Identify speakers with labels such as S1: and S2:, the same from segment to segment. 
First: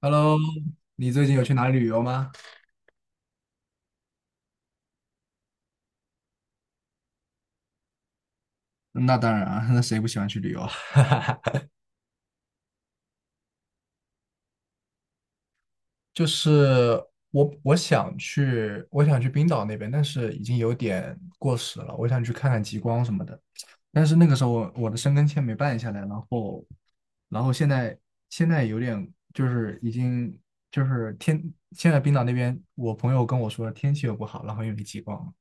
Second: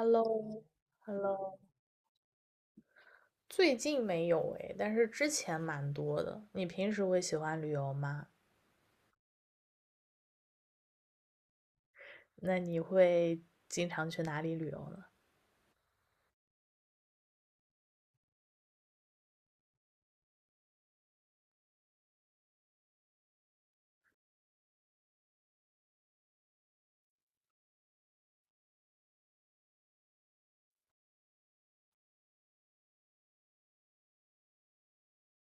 S1: Hello，你最近有去 哪里旅游吗？
S2: 最近没有诶，但是之前蛮多的。你平时会喜欢旅游吗？
S1: 那当然啊，那谁不喜欢去旅游啊？
S2: 那你会经常去哪里旅游呢？
S1: 就是我想去冰岛那边，但是已经有点过时了。我想去看看极光什么的，但是那个时候我的申根签没办下来，然后，然后现在有点就是已经就是天，现在冰岛那边我朋友跟我说天气又不好，然后又没极光，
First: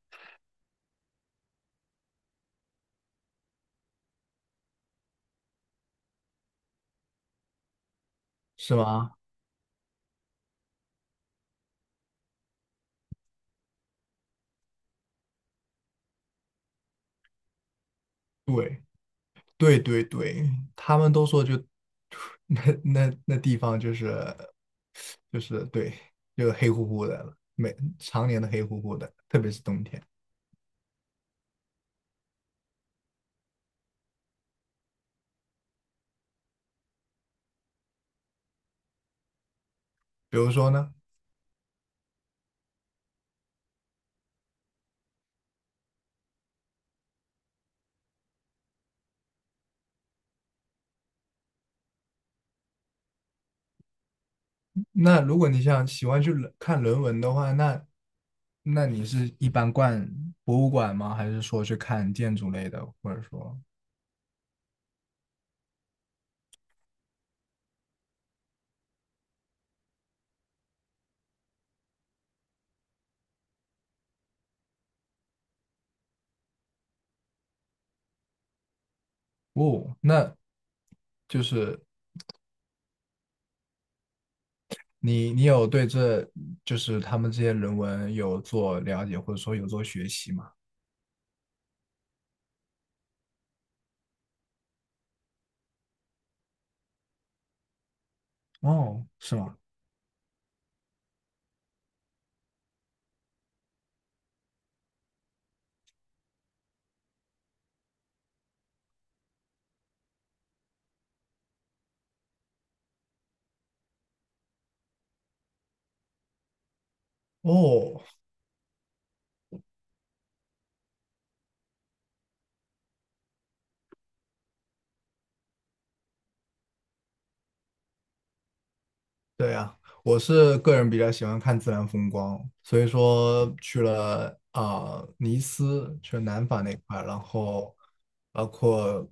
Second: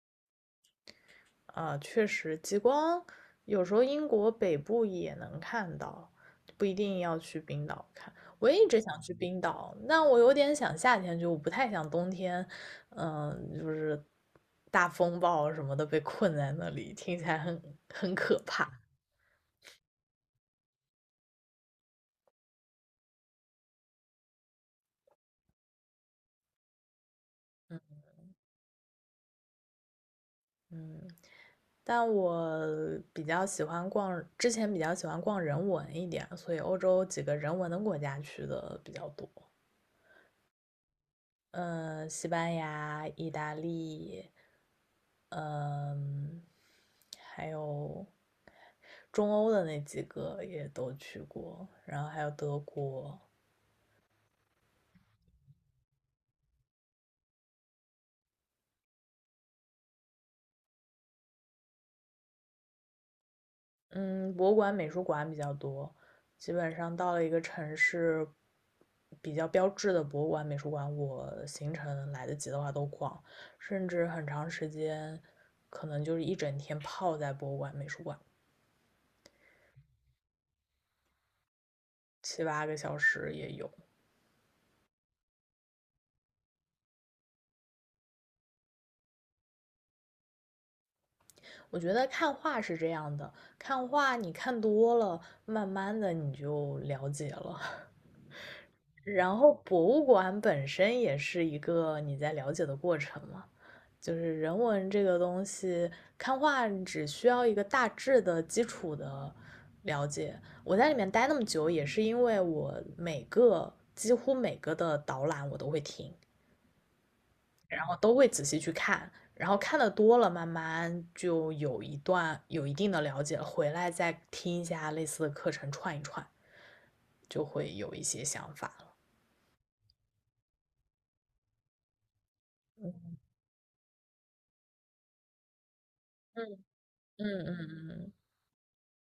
S2: 确实，极光有时候英国北部也能看到，不一定要去冰岛看。我也一
S1: 是
S2: 直想
S1: 吗？
S2: 去冰岛，但我有点想夏天去，我不太想冬天，就是大风暴什么的被困在那里，听起来很可怕。
S1: 对。对对对，他们都说就 那地方就是就是对，就黑乎乎的了，每常年的黑乎乎的，特别是冬天。
S2: 但我比较喜欢逛，之前比较喜欢逛人文一点，所以欧洲几个人文的国家去的比较多。
S1: 比如说呢，
S2: 嗯，西班牙、意大利，嗯，还有中欧的那几个也都去过，然后还有德国。
S1: 那如果你想喜欢去人文的话，那你是一般逛博物馆吗？还是说去看建筑类的，或者说
S2: 嗯，博物馆、美术馆比较多。基本上到了一个城市，比较标志的博物馆、美术馆，我行程来得及的话都逛，甚至很长时间，可能就是一整天泡在博物馆、美术馆，
S1: 哦，那就是
S2: 七八个小时也有。
S1: 你有对这就是他们这些人文有做了解，或者说有做学习吗？
S2: 我觉得看画是这样的，看画你看多了，慢慢的你就了解了。
S1: 哦，
S2: 然
S1: 是
S2: 后
S1: 吗？
S2: 博物馆本身也是一个你在了解的过程嘛，就是人文这个东西，看画只需要一个大致的基础的了解。我在里面待那么久，也是因为我几乎每个的导览我都会听，然后
S1: 哦，
S2: 都会仔细去看，然后看的多了，慢慢就有一段有一定的了解了，回来再听一下类似的课程串一串，就会有一些想法了。
S1: 对呀，我是个人比较喜欢看自然风光，所以说去了啊、尼斯，去了南法
S2: 嗯
S1: 那块儿然
S2: 嗯
S1: 后
S2: 嗯嗯。
S1: 包括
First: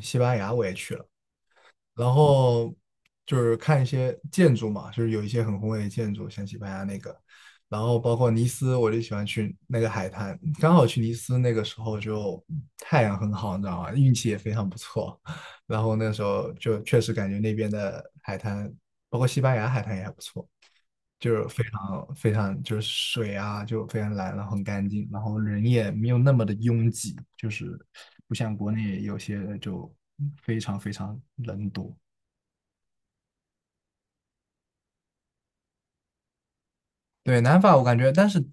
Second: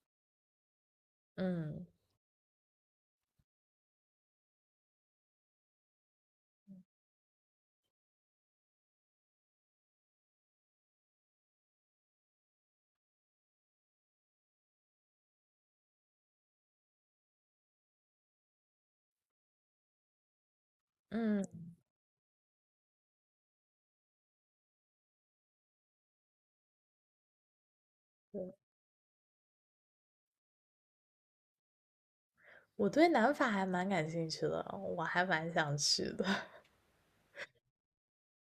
S1: 西班牙我也去了，
S2: 嗯，
S1: 然后就是看一些建筑嘛，就是有一些很宏伟的建筑，像西班牙那个，然后包括尼斯，我就喜欢去那个海滩。刚好去尼斯那个时候就太阳很好，你知道吗？运气也非常不错。然后那时候就确实感觉那边的海滩，包括西班牙海滩也还不错，就
S2: 嗯，
S1: 是非常非常就是水啊就非常蓝，然后很干净，然后人也没有那么的拥挤，就是不像国内有些就非常非常人多。
S2: 我对南法还蛮感兴趣的，我还蛮想去的。
S1: 对，南法我感觉，但是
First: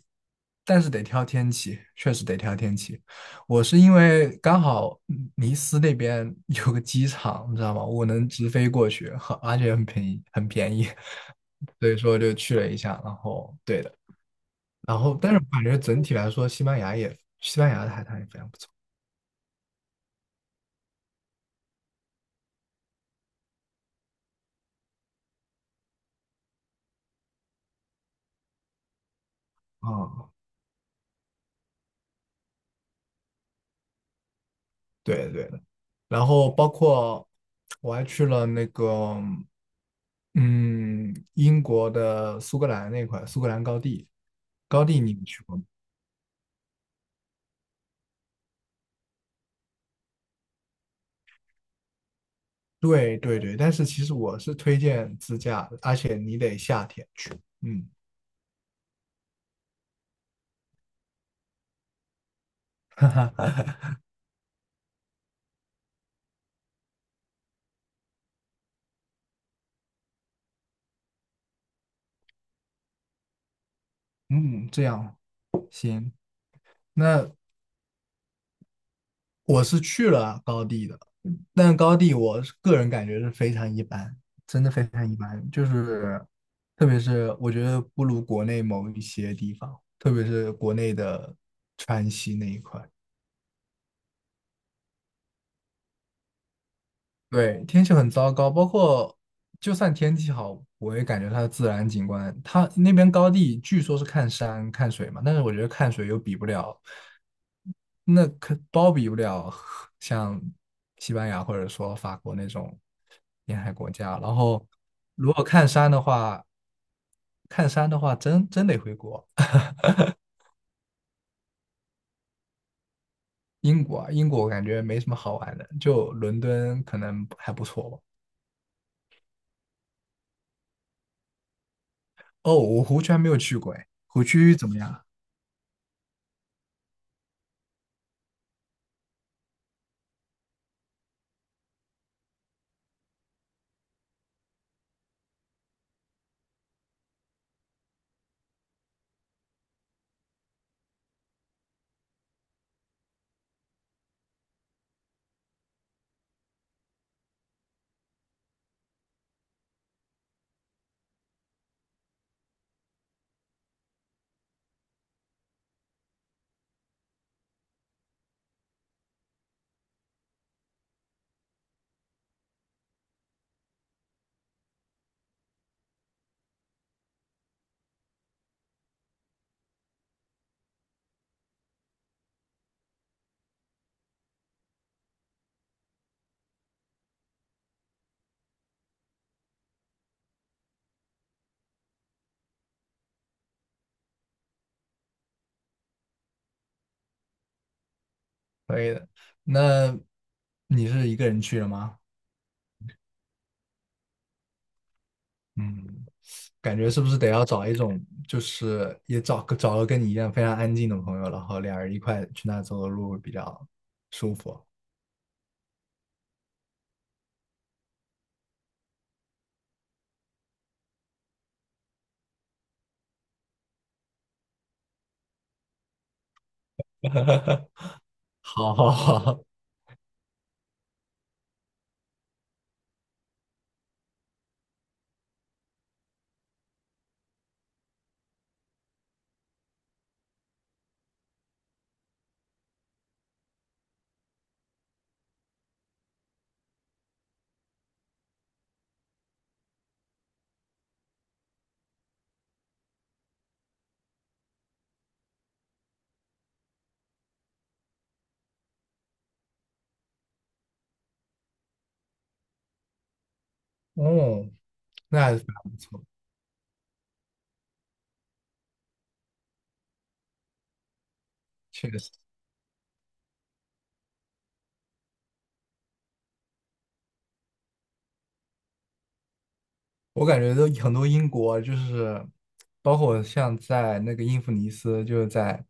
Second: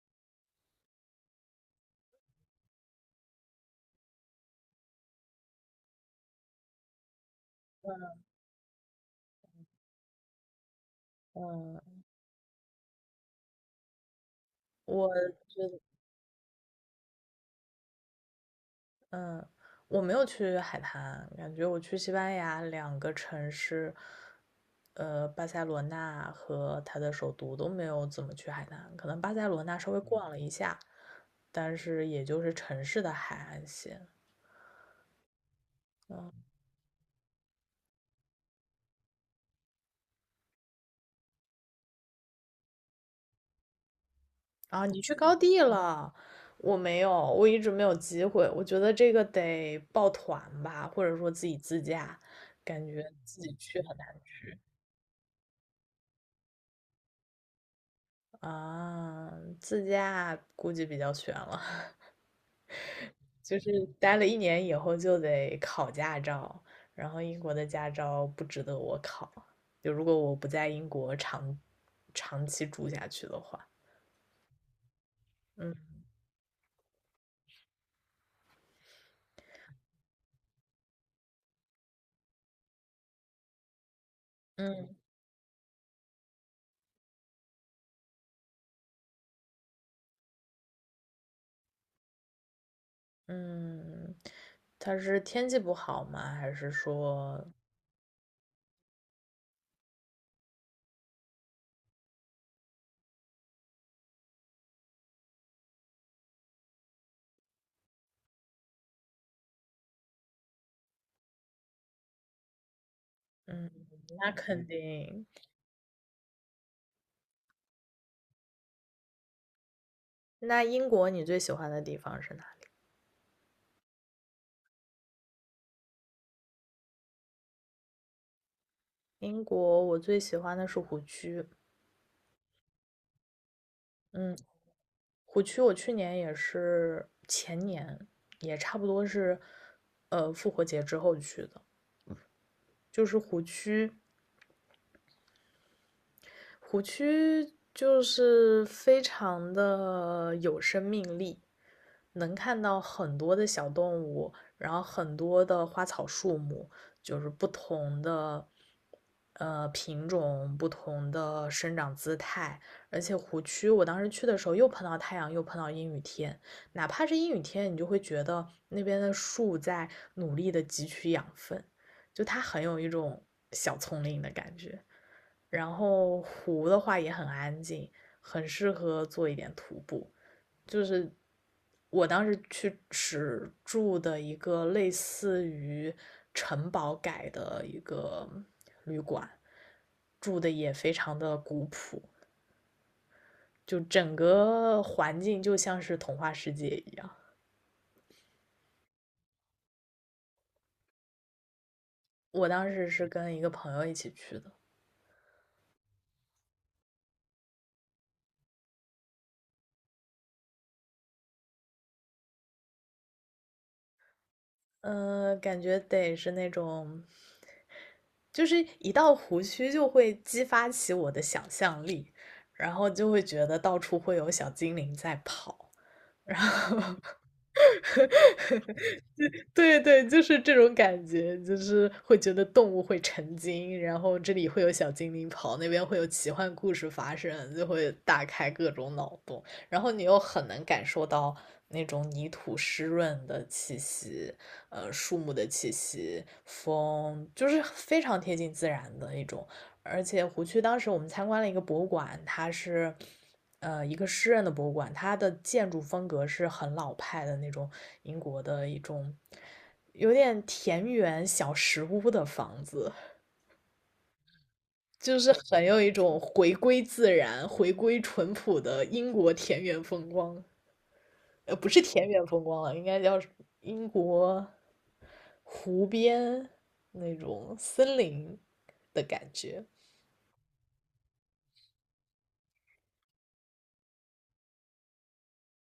S1: 得挑天气，确实得挑天气。我是因为刚好尼斯那边 有个机场，你知道吗？我能直飞过去，而且很便宜，很便宜，所以
S2: 嗯，
S1: 说就去了一下。然后对的，然
S2: 我
S1: 后但是我感
S2: 觉
S1: 觉
S2: 得，
S1: 整体来说，西班牙的海滩也非常不错
S2: 嗯，我没有去海滩，感觉我去西班牙两个城市，巴塞罗那和它的首都都没有怎么去海滩，可能巴塞罗那稍微逛
S1: 啊。
S2: 了一下，但是也就是城市的海岸线。
S1: 对的对的。然
S2: 嗯
S1: 后包括我还去了那个，嗯，英国的苏格兰那块，苏格兰高地，
S2: 啊，
S1: 高地
S2: 你去
S1: 你们
S2: 高
S1: 去过
S2: 地
S1: 吗？
S2: 了，我没有，我一直没有机会。我觉得这个得抱团吧，或者说自己自驾，感觉
S1: 对对
S2: 自己
S1: 对，但
S2: 去
S1: 是
S2: 很
S1: 其实
S2: 难
S1: 我是推荐自驾的，而且你得夏天去，嗯
S2: 啊。自驾估计比较悬了，就是待了一年以后就得考驾照，然后英国的驾照不值得我考，就如果我不在英国长期住下去的话。
S1: 嗯，这样
S2: 嗯
S1: 行。那我是去了高地的，但高地我个人感觉是非常一般，真的非
S2: 嗯
S1: 常一般。就是特别是我觉得不如国内某一些地方，特别是国内的川西那一块。
S2: 嗯，它是天气不好吗？还是说？
S1: 对，天气很糟糕，包括就算天气好，我也感觉它的自然景观，它那边高地据说是看山看水嘛，但是我觉得看水又比不了，那可包比不了像西班牙或者说法国那种沿
S2: 嗯，
S1: 海国家。
S2: 那
S1: 然
S2: 肯
S1: 后
S2: 定。
S1: 如果看山的话，看山的话真得回国，
S2: 那英国你最喜欢的地方是哪里？
S1: 英国啊，英国我感觉没什么好玩的，就伦敦可能还不错吧。
S2: 英国我最喜欢的是湖区。
S1: 哦，我湖区还没有去过，哎，湖
S2: 嗯，
S1: 区怎么样？
S2: 湖区我去年也是，前年也差不多是，复活节之后去的。就是湖区，湖区就是非常的有生命力，能看到很多的小动物，然后很多的花草树木，就是不同的品种、不同的生长姿态。而且湖区，我当时去的时候又碰到太阳，又碰到阴雨天，哪怕是阴雨天，你就会觉得那边的树在努力的汲取养分，就它很有一种小丛林的感觉。然后湖的话也很安静，很适合做一点徒步。就是我当时去只住的一个类似于城堡改的一个旅馆，住的也非常的古朴，就整个环境就像是童话世界一样。
S1: 可以的。那你是一个人去了吗？
S2: 我当时是跟一个朋友一起去的，
S1: 嗯，感觉是不是得要找一种，就是也找个跟你一样非常安静的朋友，然后俩人一块去那走走路会比较舒服。
S2: 感觉得是那种，就是一到湖区就会激发起我的想象力，然后就会觉得到处会有小精灵在跑。
S1: 好好好，
S2: 对对，就是这种感觉，就是会觉得动物会成精，然后这里会有小精灵跑，那边会有奇幻故事发生，就会大开各种脑洞，然后你又很能感受到那种泥土湿润的气息，树木的气息，风，就是非常贴近自然的一种。而且湖区当时我们参观了一个博物馆，它是一个诗人的博物馆，它的建筑风格是很老派的那种英国的一种有点田园小石屋的房子，
S1: 哦，
S2: 就
S1: 那还
S2: 是
S1: 是非
S2: 很
S1: 常不
S2: 有一
S1: 错，
S2: 种回归自然、回归淳朴的英国田园风光。不是
S1: 确
S2: 田
S1: 实。
S2: 园风光了，应该叫英国湖边那种森林的感觉。
S1: 我感觉都很多英国就是，包括像在那个英弗尼斯，就是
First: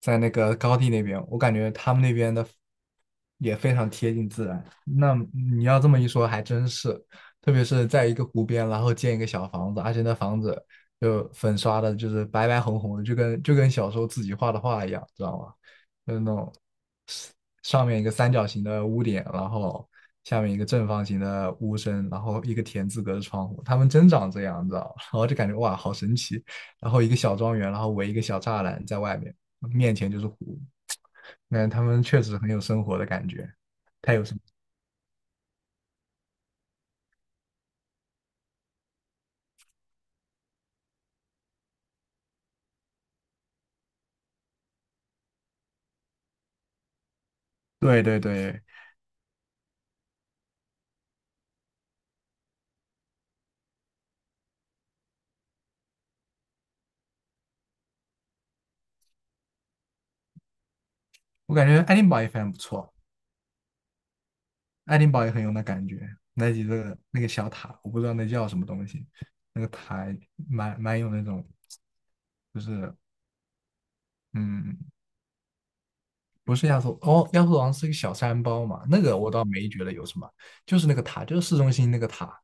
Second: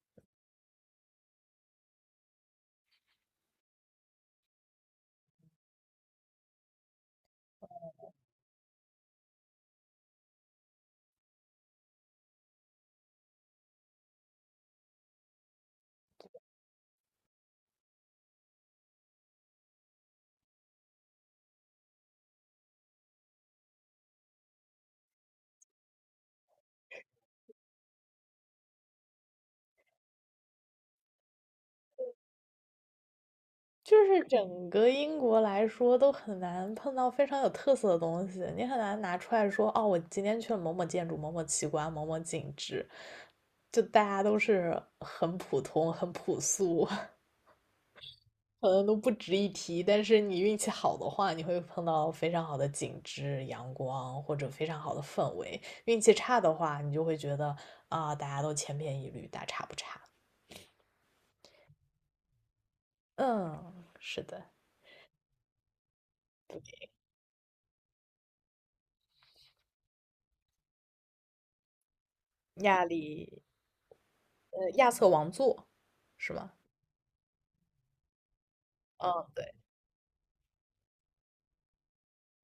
S1: 在那个高地那边，我感觉他们那边的也非常贴近自然。那你要这么一说，还真是，特别是在一个湖边，然后建一个小房子，而且那房子就粉刷的，就是白白红红的，就跟小时候自己画的画一样，知道吗？就是那种。上面一个三角形的屋顶，然后下面一个正方形的屋身，然后一个田字格的窗户，他们真长这样，你知道吗？然后就感觉哇，好神奇。然后一个小庄园，然后围一个小栅栏在外面，面前就是湖。那他们确实很有生活的感觉，
S2: 就
S1: 太
S2: 是
S1: 有生。
S2: 整个英国来说，都很难碰到非常有特色的东西，你很难拿出来说，哦，我今天去了某某建筑、某某奇观、某某景致，就大家都是很普通、很朴素，
S1: 对对对，
S2: 可能都不值一提。但是你运气好的话，你会碰到非常好的景致、阳光或者非常好的氛围；运气差的话，你就会觉得啊，大家都千篇一律，大差不差。
S1: 我感觉爱丁堡也非常不错，
S2: 嗯，是的。
S1: 爱丁堡也很有那感觉。那几个那个小塔，我不知道那叫什么东西，那个塔蛮有那种，就
S2: 亚
S1: 是
S2: 里，
S1: 嗯，
S2: 亚瑟王座是吗？
S1: 不是亚索，哦，亚速王是一个小山包嘛，那个
S2: 嗯，
S1: 我
S2: 对，
S1: 倒没觉得有什么，就是那个塔，就是市中心那个塔，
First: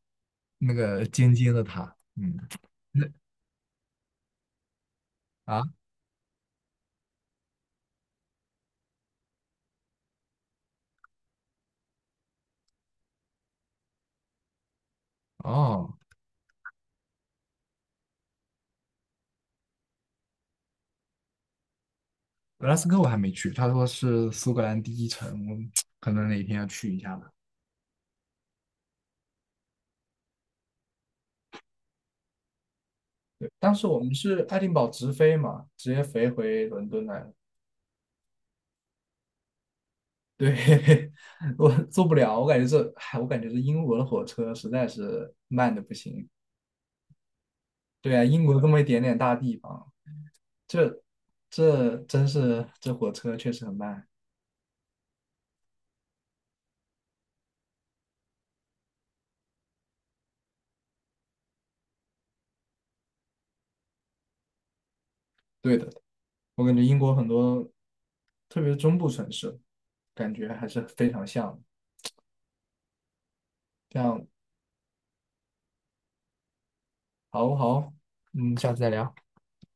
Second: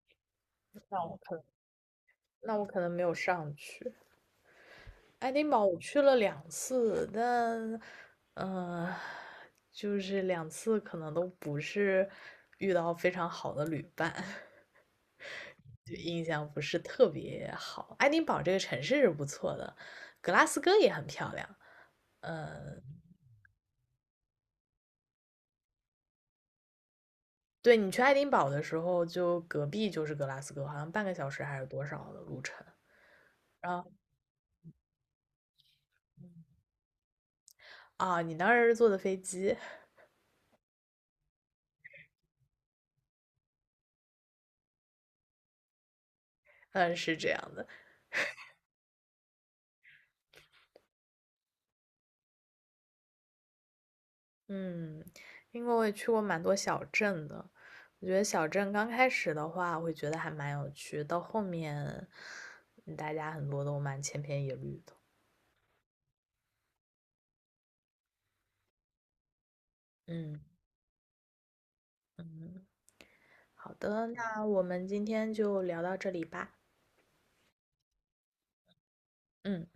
S1: 那
S2: 那
S1: 个
S2: 我
S1: 尖
S2: 可能
S1: 尖的塔，嗯，
S2: 没
S1: 那
S2: 有上去。爱丁
S1: 啊
S2: 堡我去了两次，但，嗯、就是两次可能都不是遇到非常好的旅伴，就
S1: 哦，
S2: 印象不是特别好。爱丁堡这个城市是不错的，格拉斯哥也很漂亮。
S1: 格拉斯哥我还没去，他说是苏格兰第一城，我 可能哪天要去一下吧。
S2: 对，你去爱丁堡的时候，就隔壁就是格拉斯哥，好像半个小时还是多少的路程。
S1: 对，当
S2: 然
S1: 时
S2: 后
S1: 我们是爱丁堡直飞嘛，直接飞回伦敦来了。
S2: 啊，你当时是坐的飞机，
S1: 对，我坐不了，我感觉这，哎，我感觉这英国的火车实在是慢的不行。
S2: 嗯，是这样的。
S1: 对啊，英国这么一点点大地方，这这真是这火车确实很慢。
S2: 嗯，因为我也去过蛮多小镇的，我觉得小镇刚开始的话，会觉得还蛮有趣，到后面，大家很多都蛮千篇一律的。
S1: 对的，我感觉英国很多，特别是中部城市，感
S2: 嗯
S1: 觉还是非常像的
S2: 嗯，好
S1: 这
S2: 的，
S1: 样，
S2: 那我们今天就聊到这里吧。
S1: 好好，嗯，下次再聊。
S2: 嗯。